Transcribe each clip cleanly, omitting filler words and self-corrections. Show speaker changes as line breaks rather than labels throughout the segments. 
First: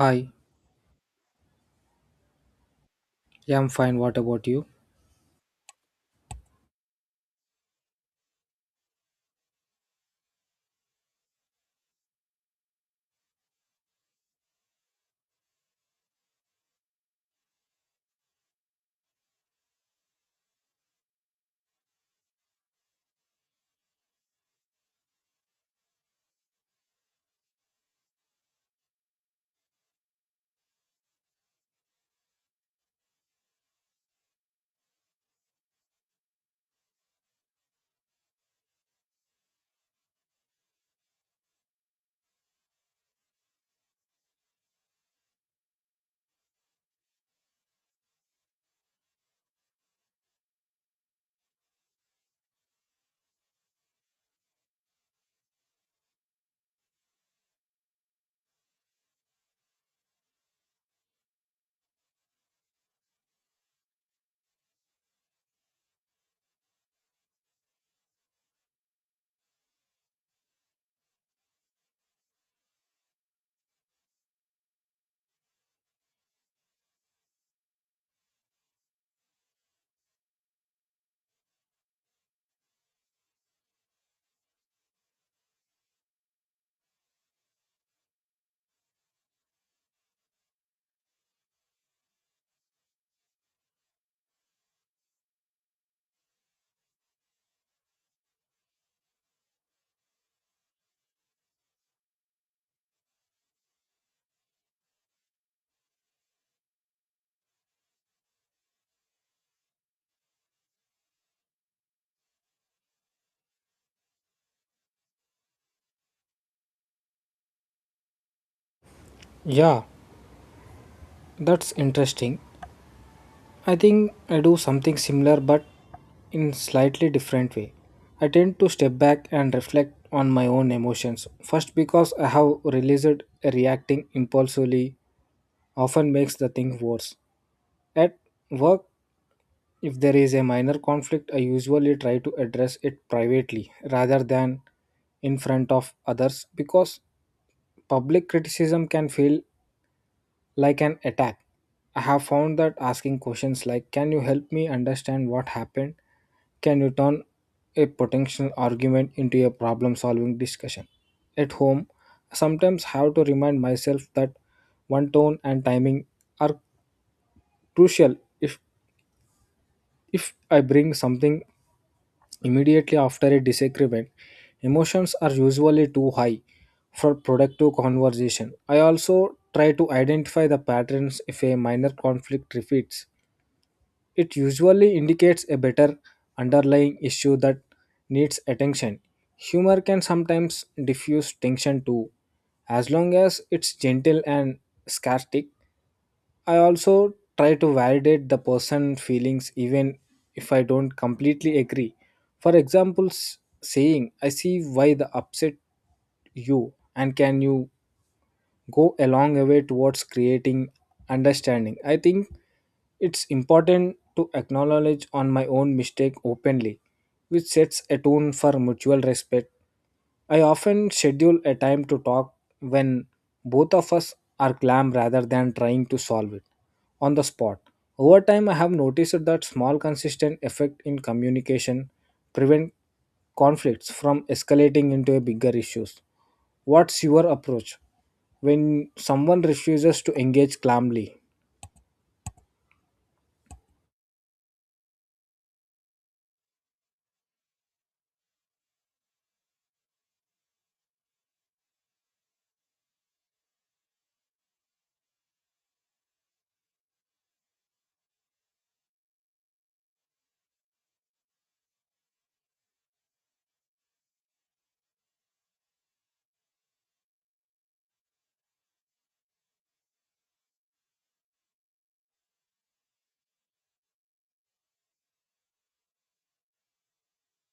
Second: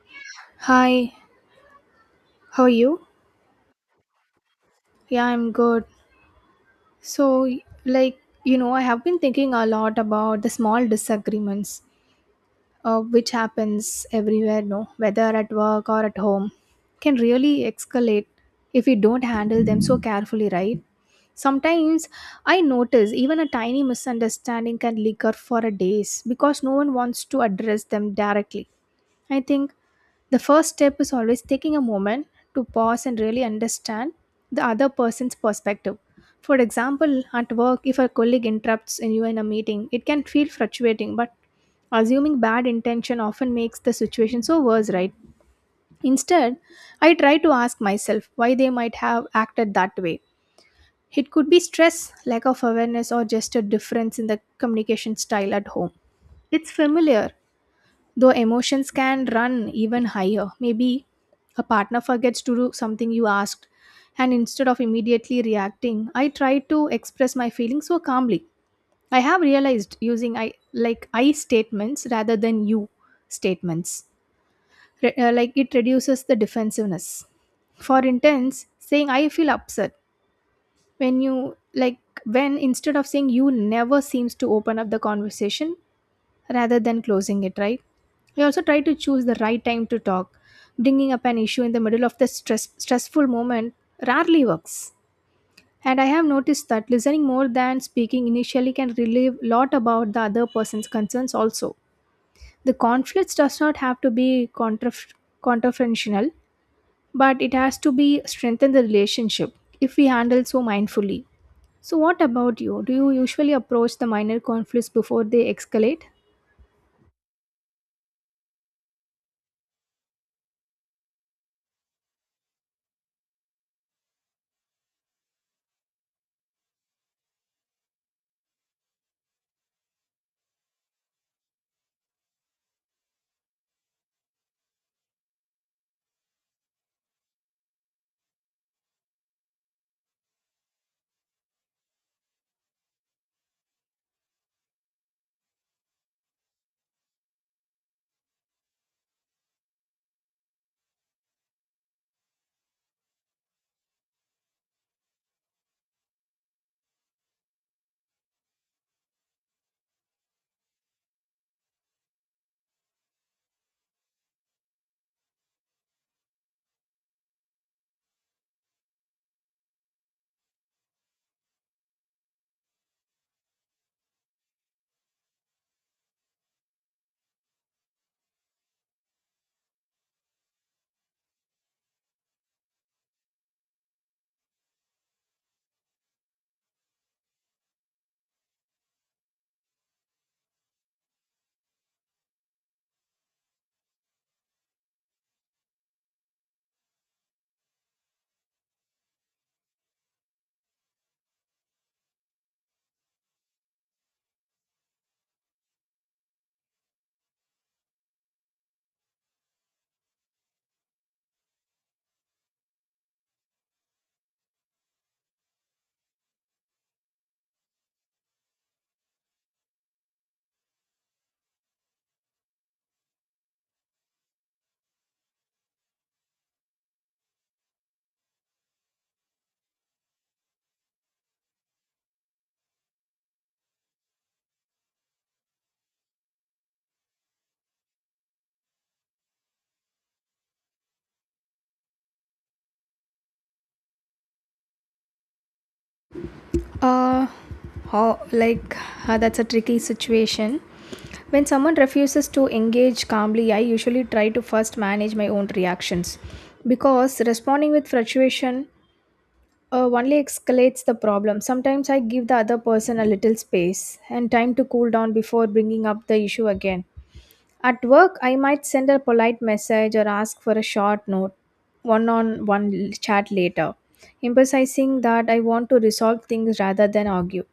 Hi,
Hi, how are you?
yeah, I'm fine. What about you?
Yeah, I'm good. So, like, I have been thinking a lot about the small disagreements, which happens everywhere, no, whether at work or at home, can really escalate if we don't handle them so carefully, right? Sometimes I notice even a tiny misunderstanding can linger for a days because no one wants to address them directly. I think the first step is always taking a moment to pause and really understand the other person's perspective. For example, at work, if a colleague interrupts you in a meeting, it can feel frustrating, but assuming bad intention often makes the situation so worse, right? Instead, I try to ask myself why they might have acted that way. It could be stress, lack of awareness, or just a difference in the communication style at home. It's familiar, though emotions can run even higher, maybe a partner forgets to do something you asked, and instead of immediately reacting, I try to express my feelings so calmly. I have realized using I statements rather than you statements. Like it reduces the defensiveness. For instance, saying I feel upset when you like when instead of saying you never seems to open up the conversation rather than closing it, right? We also try to choose the right time to talk. Bringing up an issue in the middle of the stressful moment rarely works. And I have noticed that listening more than speaking initially can relieve a lot about the other person's concerns also. The conflicts does not have to be confrontational, but it has to be strengthen the relationship if we handle so mindfully. So what about you? Do you usually approach the minor conflicts before they escalate?
Yeah, that's interesting. I think I do something similar but in slightly different way. I tend to step back and reflect on my own emotions first, because I have realized reacting impulsively often makes the thing worse. At work, if there is a minor conflict, I usually try to address it privately rather than in front of others, because public criticism can feel like an attack. I have found that asking questions like, can you help me understand what happened, can you turn a potential argument into a problem solving discussion. At home, I sometimes have to remind myself that one tone and timing are crucial. If if I bring something immediately after a disagreement, emotions are usually too high for productive conversation. I also try to identify the patterns if a minor conflict repeats. It usually indicates a better underlying issue that needs attention. Humor can sometimes diffuse tension too, as long as it's gentle and sarcastic. I also try to validate the person's feelings even if I don't completely agree. For example, saying, I see why the upset you and can you go a long way towards creating understanding. I think it's important to acknowledge on my own mistake openly, which sets a tone for mutual respect. I often schedule a time to talk when both of us are calm rather than trying to solve it on the spot. Over time, I have noticed that small, consistent effect in communication prevent conflicts from escalating into a bigger issues. What's your approach when someone refuses to engage calmly?
Uh, how like That's a tricky situation. When someone refuses to engage calmly, I usually try to first manage my own reactions because responding with frustration only escalates the problem. Sometimes I give the other person a little space and time to cool down before bringing up the issue again. At work, I might send a polite message or ask for a short note, one on one chat later, emphasizing that I want to resolve things rather than argue.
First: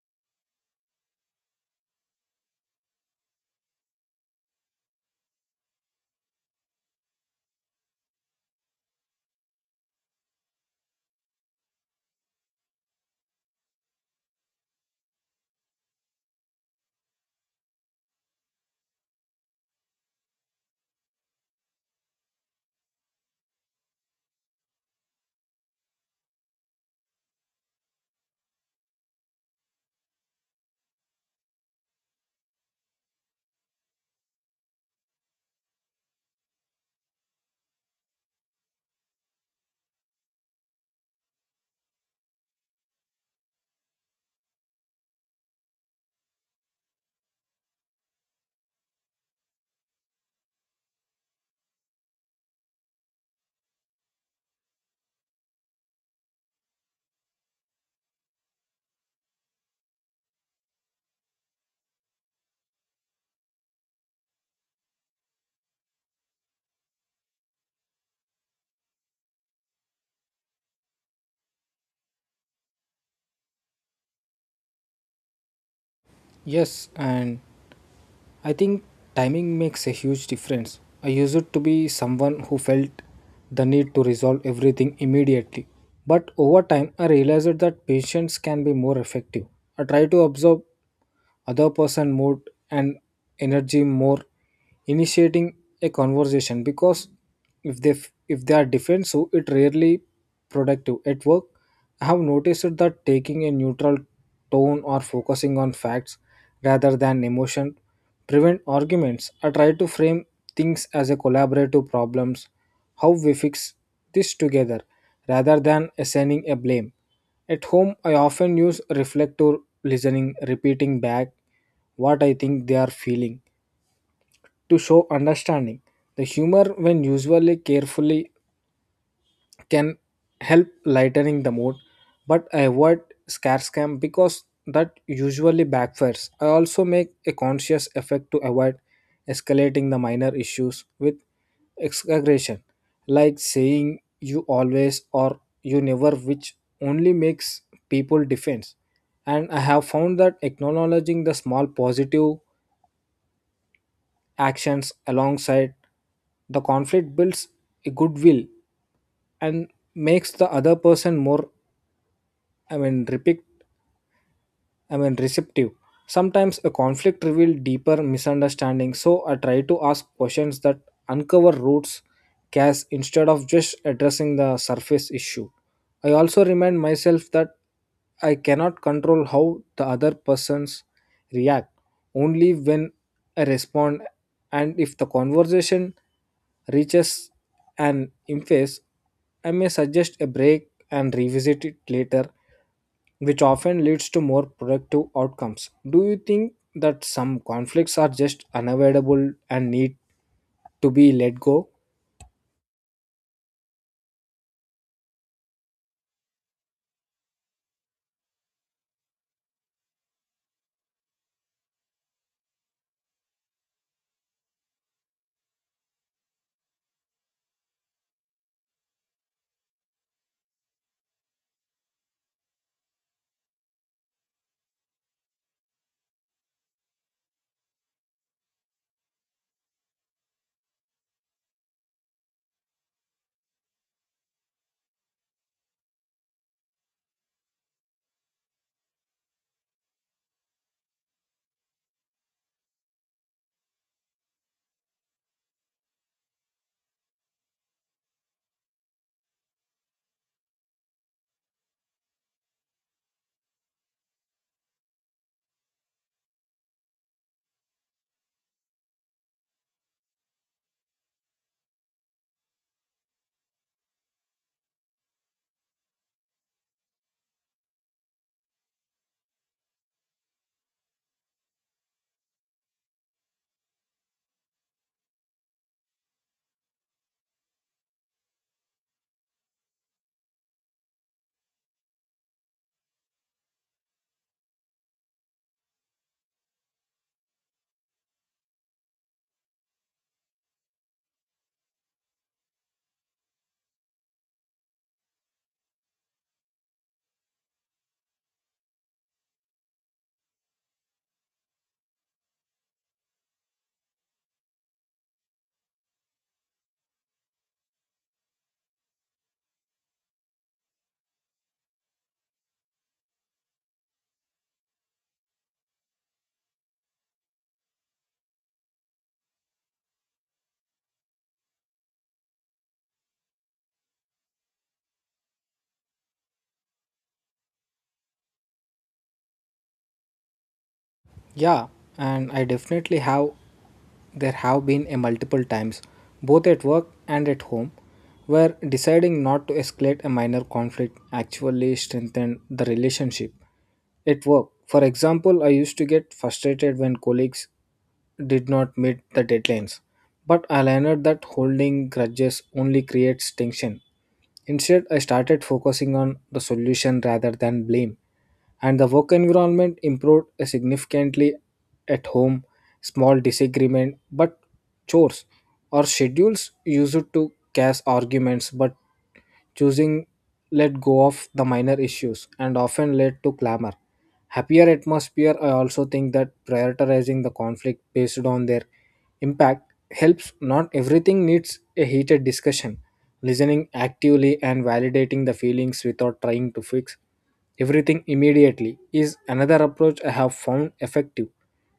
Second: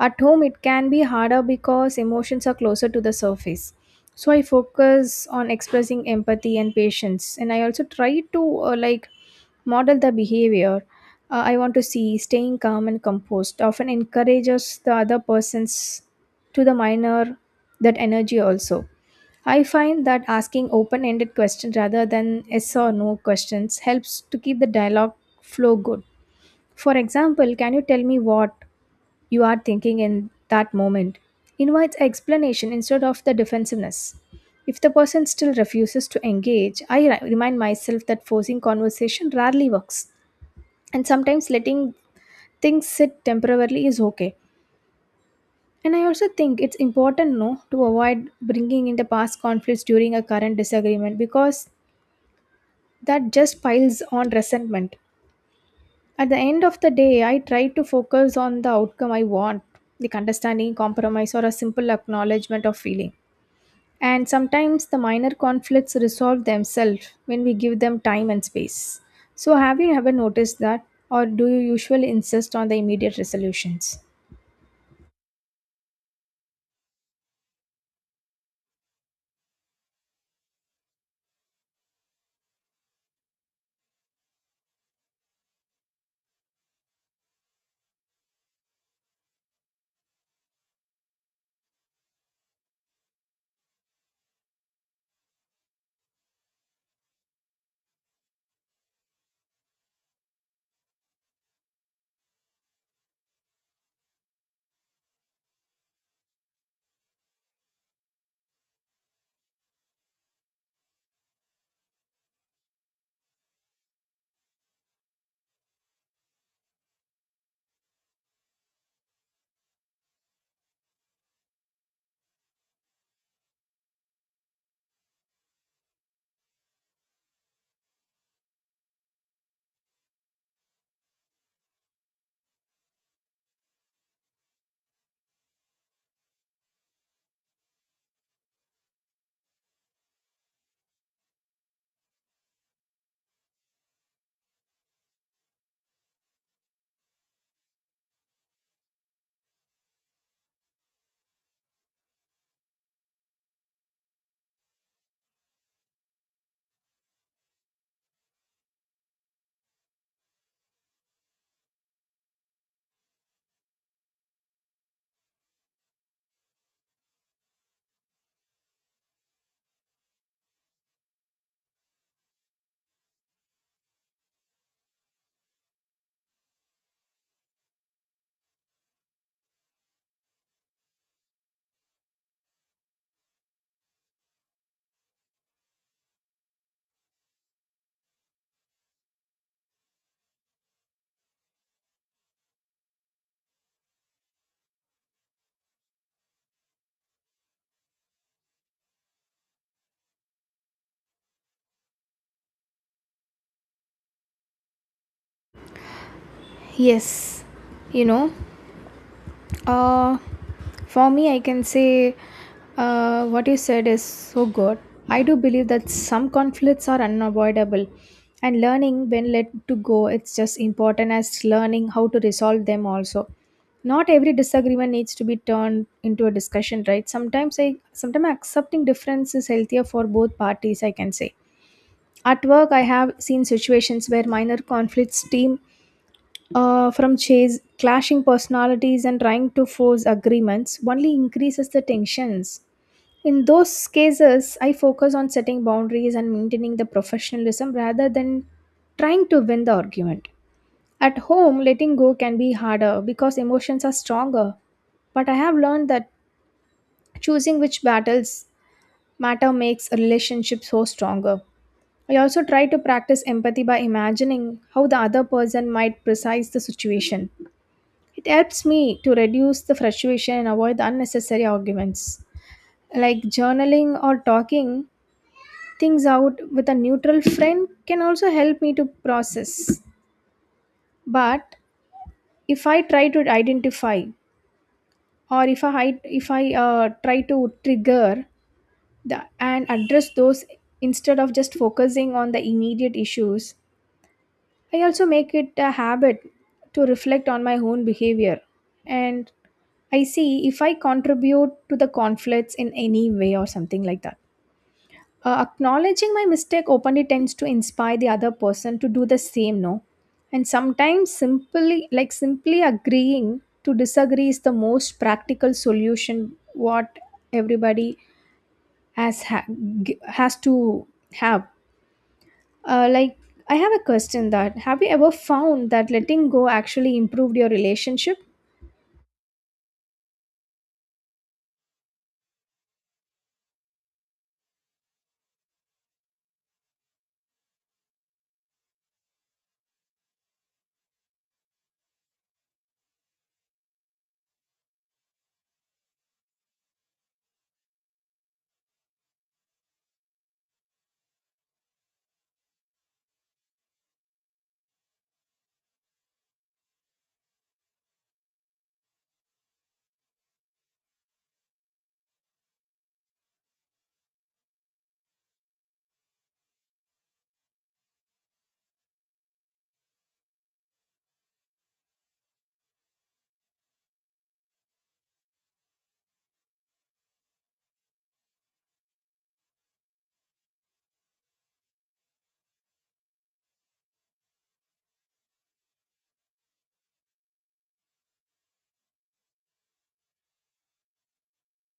At home, it can be harder because emotions are closer to the surface. So I focus on expressing empathy and patience, and I also try to model the behavior I want to see. Staying calm and composed often encourages the other persons to the minor that energy also. I find that asking open ended questions rather than yes or no questions helps to keep the dialogue flow good. For example, can you tell me what you are thinking in that moment? Invites explanation instead of the defensiveness. If the person still refuses to engage, remind myself that forcing conversation rarely works, and sometimes letting things sit temporarily is okay. And I also think it's important no to avoid bringing in the past conflicts during a current disagreement because that just piles on resentment. At the end of the day, I try to focus on the outcome I want like understanding, compromise, or a simple acknowledgement of feeling. And sometimes the minor conflicts resolve themselves when we give them time and space. So, have you ever noticed that, or do you usually insist on the immediate resolutions?
Yes, and I think timing makes a huge difference. I used to be someone who felt the need to resolve everything immediately. But over time, I realized that patience can be more effective. I try to observe other person mood and energy more initiating a conversation because if they if they are different so it rarely productive. At work, I have noticed that taking a neutral tone or focusing on facts rather than emotion prevent arguments. I try to frame things as a collaborative problems, how we fix this together rather than assigning a blame. At home, I often use reflective listening, repeating back what I think they are feeling to show understanding. The humor, when usually carefully, can help lightening the mood, but I avoid scare scam because that usually backfires. I also make a conscious effort to avoid escalating the minor issues with exaggeration, like saying you always or you never, which only makes people defense. And I have found that acknowledging the small positive actions alongside the conflict builds a goodwill and makes the other person more I mean, repic- I mean, receptive. Sometimes a conflict reveals deeper misunderstanding, so I try to ask questions that uncover roots cause instead of just addressing the surface issue. I also remind myself that I cannot control how the other persons react, only when I respond, and if the conversation reaches an impasse, I may suggest a break and revisit it later, which often leads to more productive outcomes. Do you think that some conflicts are just unavoidable and need to be let go?
Yes, you know, Uh, for me, I can say what you said is so good. I do believe that some conflicts are unavoidable, and learning when let to go, it's just important as learning how to resolve them also. Not every disagreement needs to be turned into a discussion, right? Sometimes accepting difference is healthier for both parties, I can say. At work, I have seen situations where minor conflicts team from chase clashing personalities and trying to force agreements only increases the tensions. In those cases I focus on setting boundaries and maintaining the professionalism rather than trying to win the argument. At home letting go can be harder because emotions are stronger, but I have learned that choosing which battles matter makes a relationship so stronger. I also try to practice empathy by imagining how the other person might precise the situation. It helps me to reduce the frustration and avoid the unnecessary arguments. Like journaling or talking things out with a neutral friend can also help me to process. But if I try to identify or if I try to trigger the, and address those instead of just focusing on the immediate issues, I also make it a habit to reflect on my own behavior and I see if I contribute to the conflicts in any way or something like that. Acknowledging my mistake openly tends to inspire the other person to do the same, no? And sometimes simply agreeing to disagree is the most practical solution what everybody has ha- has to have uh, like, I have a question that have you ever found that letting go actually improved your relationship?
Yeah, and I definitely have. There have been a multiple times, both at work and at home, where deciding not to escalate a minor conflict actually strengthened the relationship. At work, for example, I used to get frustrated when colleagues did not meet the deadlines, but I learned that holding grudges only creates tension. Instead, I started focusing on the solution rather than blame, and the work environment improved significantly. At home, small disagreement but chores or schedules used to cause arguments, but choosing let go of the minor issues and often led to clamor happier atmosphere. I also think that prioritizing the conflict based on their impact helps. Not everything needs a heated discussion. Listening actively and validating the feelings without trying to fix everything immediately is another approach I have found effective.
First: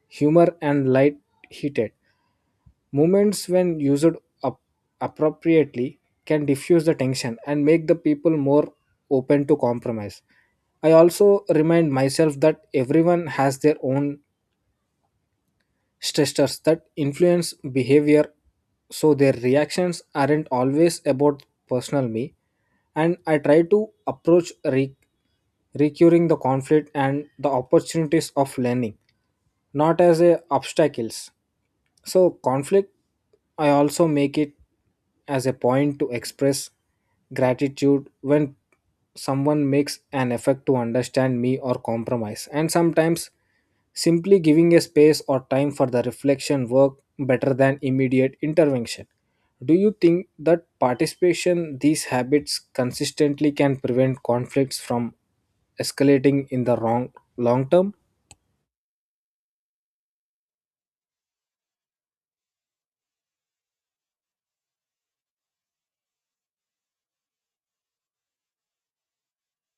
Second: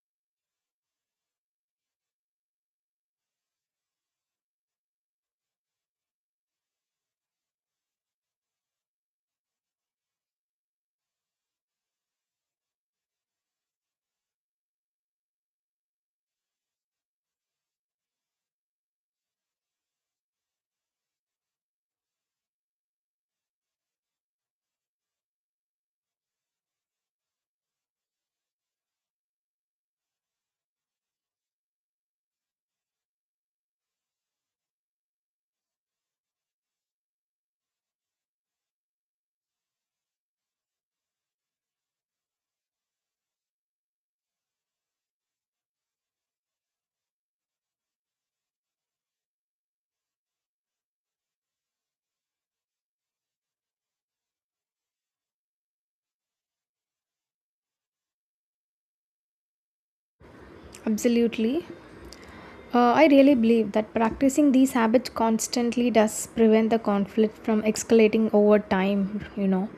Humor and light heated moments, when used up appropriately, can diffuse the tension and make the people more open to compromise. I also remind myself that everyone has their own stressors that influence behavior, so their reactions aren't always about personal me. And I try to approach recurring the conflict and the opportunities of learning, not as a obstacles. So conflict, I also make it as a point to express gratitude when someone makes an effort to understand me or compromise. And sometimes simply giving a space or time for the reflection work better than immediate intervention. Do you think that participation these habits consistently can prevent conflicts from escalating in the wrong long term?
Absolutely. I really believe that practicing these habits constantly does prevent the conflict from escalating over time, you know.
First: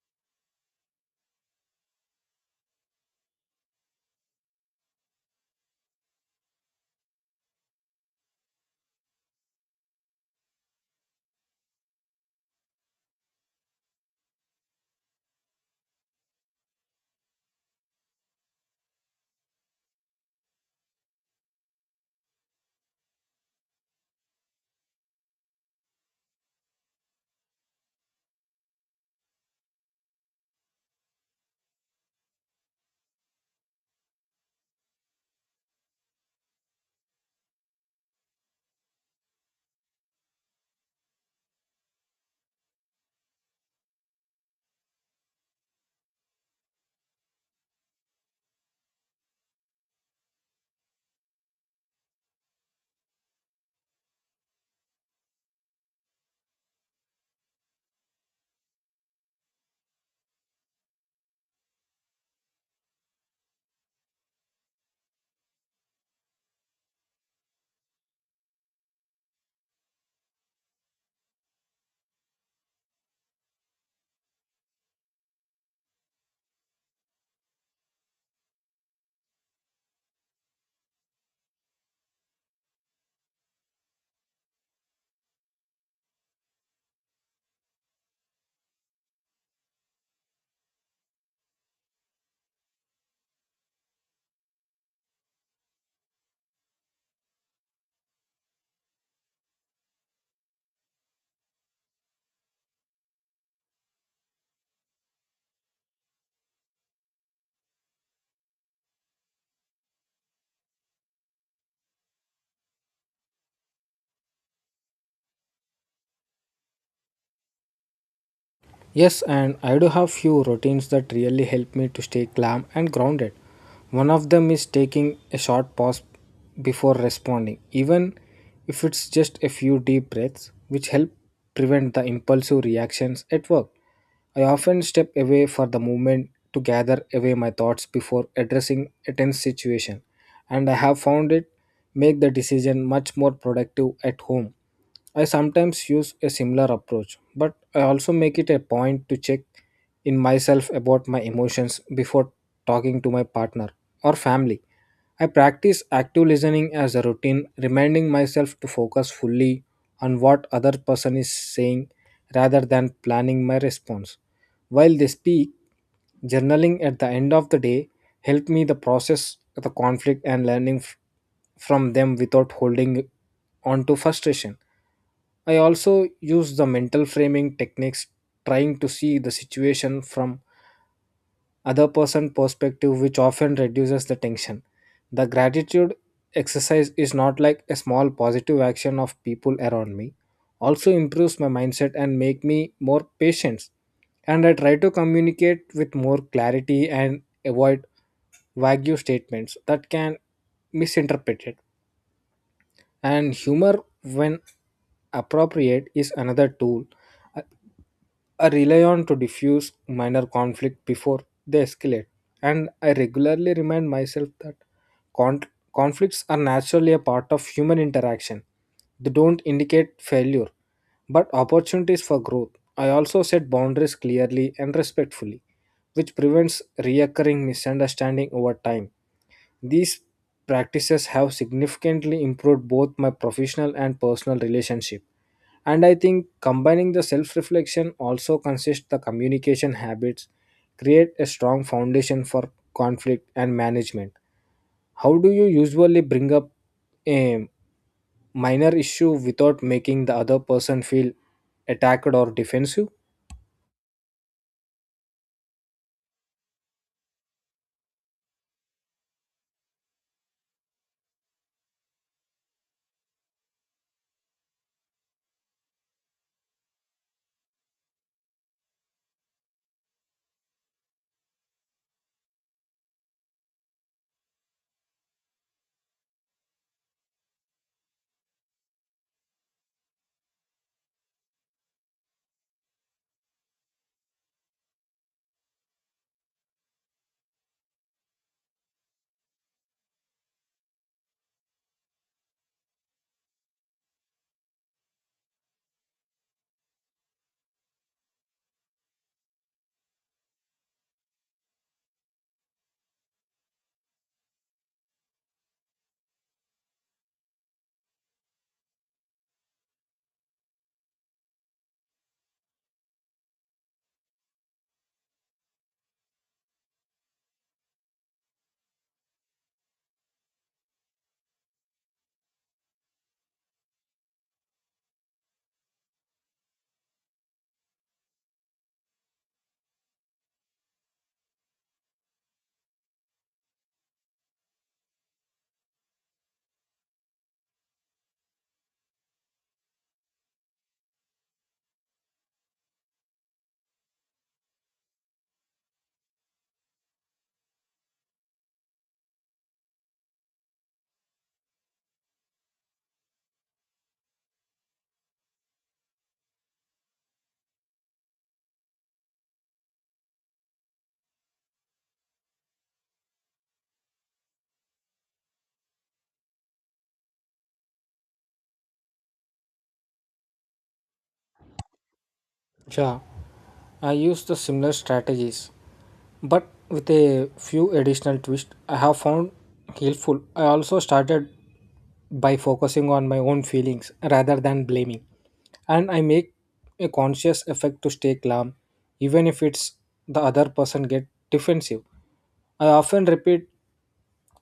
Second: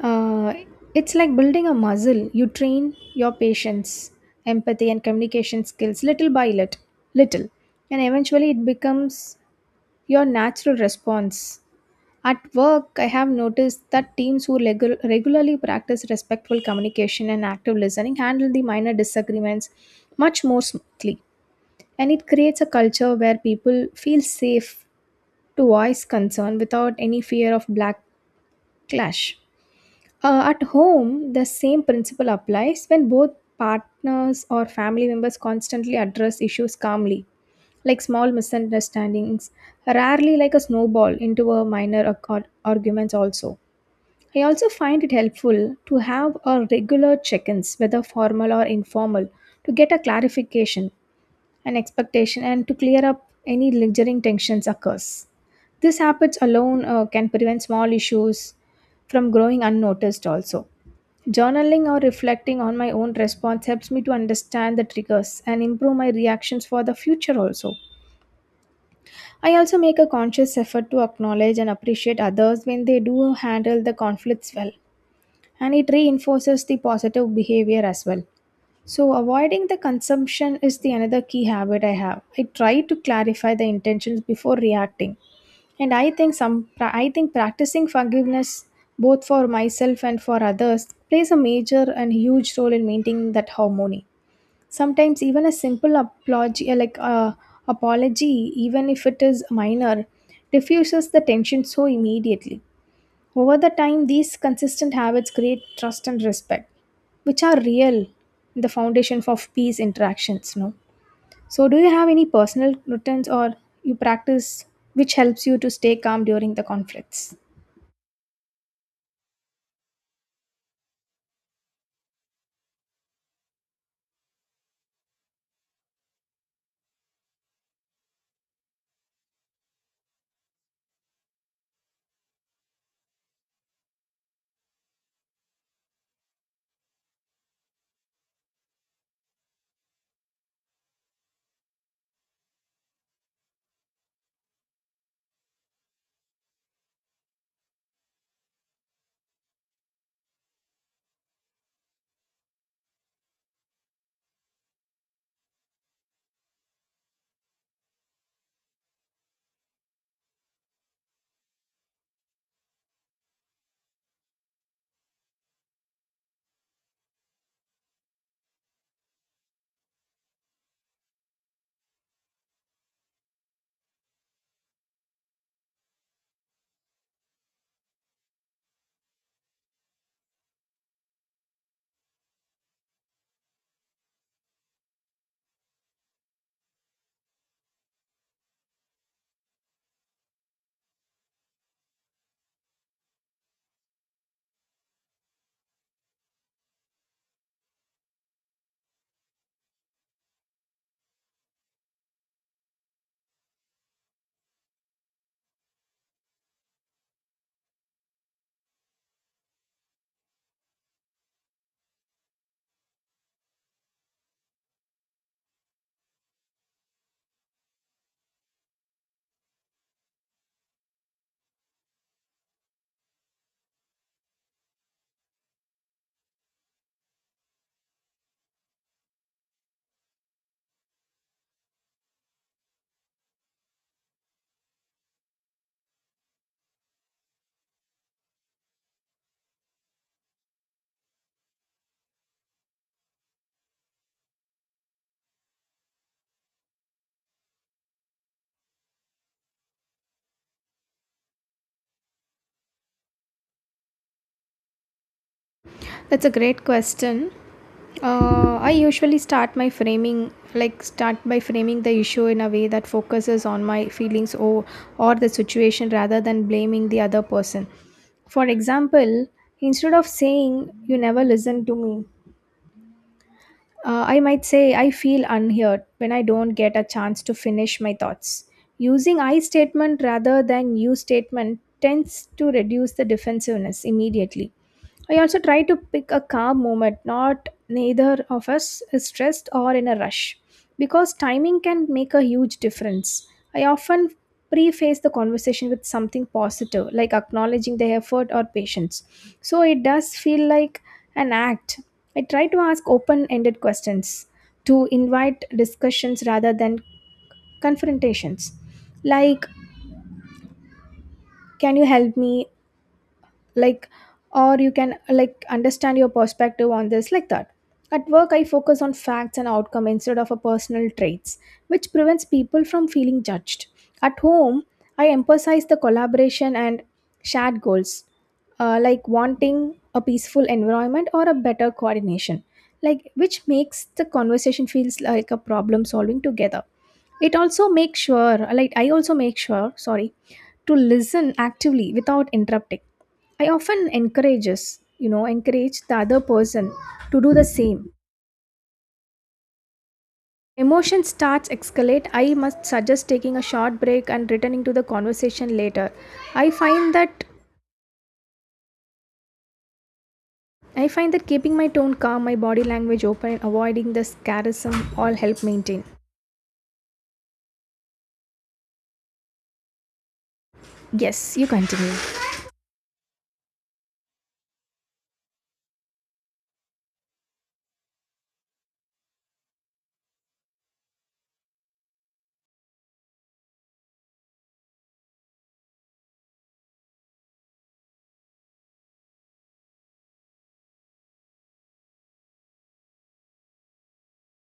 Uh, it's like building a muscle. You train your patience, empathy, and communication skills little and eventually it becomes your natural response. At work, I have noticed that teams who regularly practice respectful communication and active listening handle the minor disagreements much more smoothly. And it creates a culture where people feel safe to voice concern without any fear of black clash. At home, the same principle applies when both partners or family members constantly address issues calmly like small misunderstandings, rarely like a snowball into a minor arguments also. I also find it helpful to have a regular check-ins, whether formal or informal, to get a clarification and expectation and to clear up any lingering tensions occurs. These habits alone can prevent small issues from growing unnoticed also. Journaling or reflecting on my own response helps me to understand the triggers and improve my reactions for the future also. I also make a conscious effort to acknowledge and appreciate others when they do handle the conflicts well, and it reinforces the positive behavior as well. So, avoiding the consumption is the another key habit I have. I try to clarify the intentions before reacting, and I think practicing forgiveness both for myself and for others plays a major and huge role in maintaining that harmony. Sometimes even a simple apology, like apology, even if it is minor, diffuses the tension so immediately. Over the time, these consistent habits create trust and respect, which are real, the foundation for peace interactions. No, so do you have any personal routines or you practice which helps you to stay calm during the conflicts?
Yes, and I do have few routines that really help me to stay calm and grounded. One of them is taking a short pause before responding, even if it's just a few deep breaths, which help prevent the impulsive reactions. At work, I often step away for the moment to gather away my thoughts before addressing a tense situation, and I have found it make the decision much more productive. At home, I sometimes use a similar approach, but I also make it a point to check in myself about my emotions before talking to my partner or family. I practice active listening as a routine, reminding myself to focus fully on what other person is saying rather than planning my response while they speak. Journaling at the end of the day helped me the process the conflict and learning from them without holding on to frustration. I also use the mental framing techniques, trying to see the situation from other person perspective, which often reduces the tension. The gratitude exercise is not like a small positive action of people around me, also improves my mindset and make me more patient. And I try to communicate with more clarity and avoid vague statements that can misinterpreted. And humor, when appropriate, is another tool I rely on to diffuse minor conflict before they escalate, and I regularly remind myself that con- conflicts are naturally a part of human interaction. They don't indicate failure, but opportunities for growth. I also set boundaries clearly and respectfully, which prevents reoccurring misunderstanding over time. These practices have significantly improved both my professional and personal relationship. And I think combining the self reflection also consists the communication habits, create a strong foundation for conflict and management. How do you usually bring up a minor issue without making the other person feel attacked or defensive?
That's a great question. I usually start by framing the issue in a way that focuses on my feelings or the situation rather than blaming the other person. For example, instead of saying, you never listen to me, I might say, I feel unheard when I don't get a chance to finish my thoughts. Using I statement rather than you statement tends to reduce the defensiveness immediately. I also try to pick a calm moment, not neither of us is stressed or in a rush, because timing can make a huge difference. I often preface the conversation with something positive, like acknowledging their effort or patience. So it does feel like an act. I try to ask open ended questions to invite discussions rather than confrontations, like, can you help me? Like or you can like understand your perspective on this like that. At work I focus on facts and outcome instead of a personal traits, which prevents people from feeling judged. At home I emphasize the collaboration and shared goals, like wanting a peaceful environment or a better coordination, like which makes the conversation feels like a problem solving together. It also makes sure like I also make sure, sorry, to listen actively without interrupting. I often encourages, you know, encourage the other person to do the same. Emotion starts escalate. I must suggest taking a short break and returning to the conversation later. I find that I find that keeping my tone calm, my body language open, and avoiding the sarcasm all help maintain. Yes, you continue.
Yeah. I used the similar strategies, but with a few additional twists I have found helpful. I also started by focusing on my own feelings rather than blaming, and I make a conscious effort to stay calm, even if it's the other person get defensive. I often repeat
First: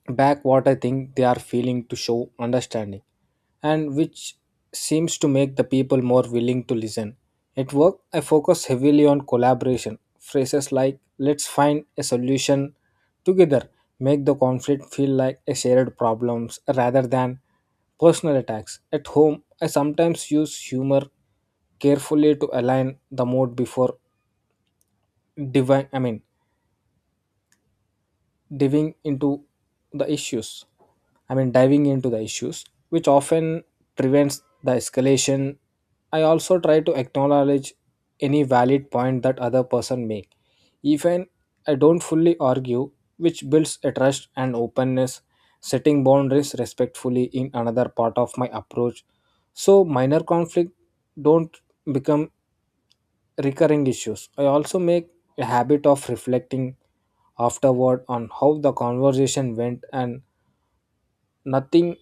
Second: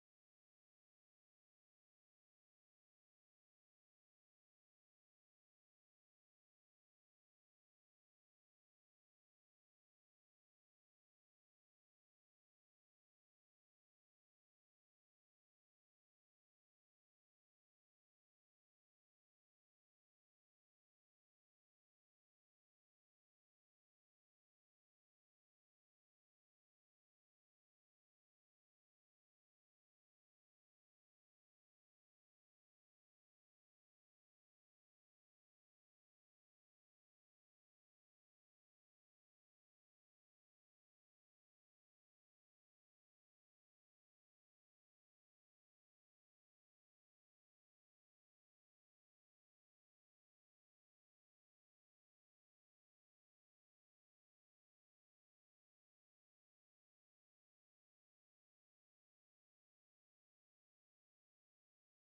back what I think they are feeling to show understanding, and which seems to make the people more willing to listen. At work, I focus heavily on collaboration. Phrases like, let's find a solution together, make the conflict feel like a shared problems rather than personal attacks. At home, I sometimes use humor carefully to align the mood before divine I mean diving into the issues, I mean, diving into the issues, which often prevents the escalation. I also try to acknowledge any valid point that other person make, even I don't fully argue, which builds a trust and openness. Setting boundaries respectfully in another part of my approach, so minor conflict don't become recurring issues. I also make a habit of reflecting afterward on how the conversation went and nothing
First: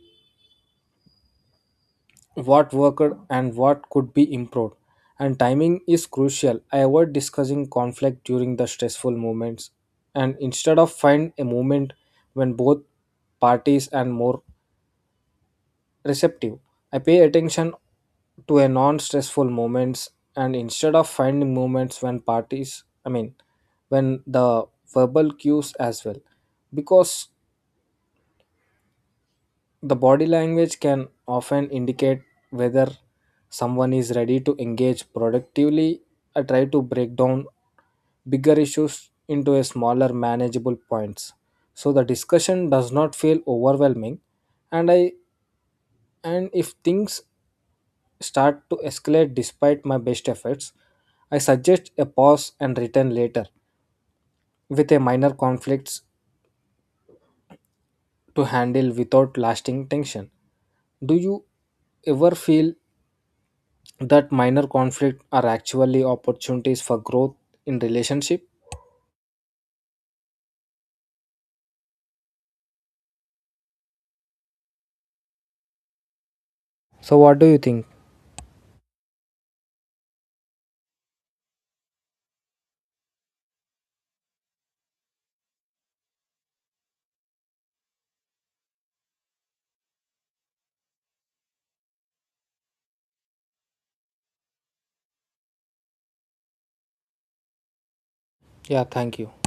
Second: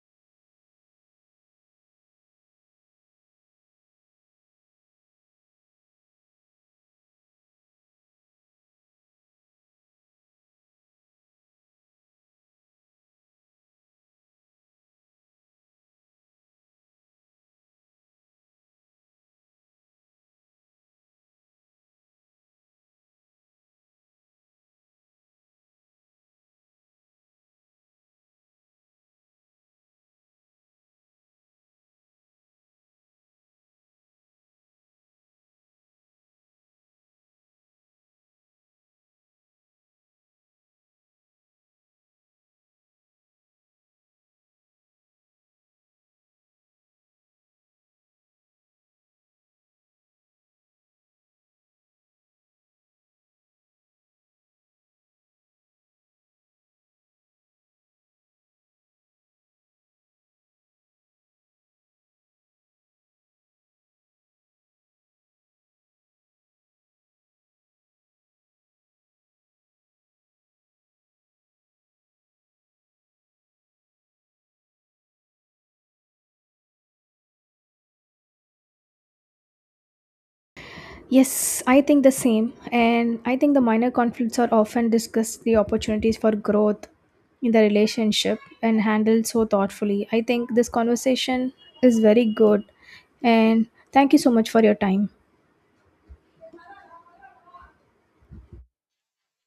what worked and what could be improved. And timing is crucial. I avoid discussing conflict during the stressful moments and instead of find a moment when both parties and more receptive. I pay attention to a non-stressful moments and instead of finding moments when parties, I mean, when the verbal cues as well, because the body language can often indicate whether someone is ready to engage productively. I try to break down bigger issues into a smaller manageable points so the discussion does not feel overwhelming. And I and if things start to escalate despite my best efforts, I suggest a pause and return later with a minor conflicts to handle without lasting tension. Do you ever feel that minor conflict are actually opportunities for growth in relationship? So what do you think?
Yes, I think the same. And I think the minor conflicts are often discussed the opportunities for growth in the relationship and handled so thoughtfully. I think this conversation is very good. And thank you so much for your time.
Yeah, thank you.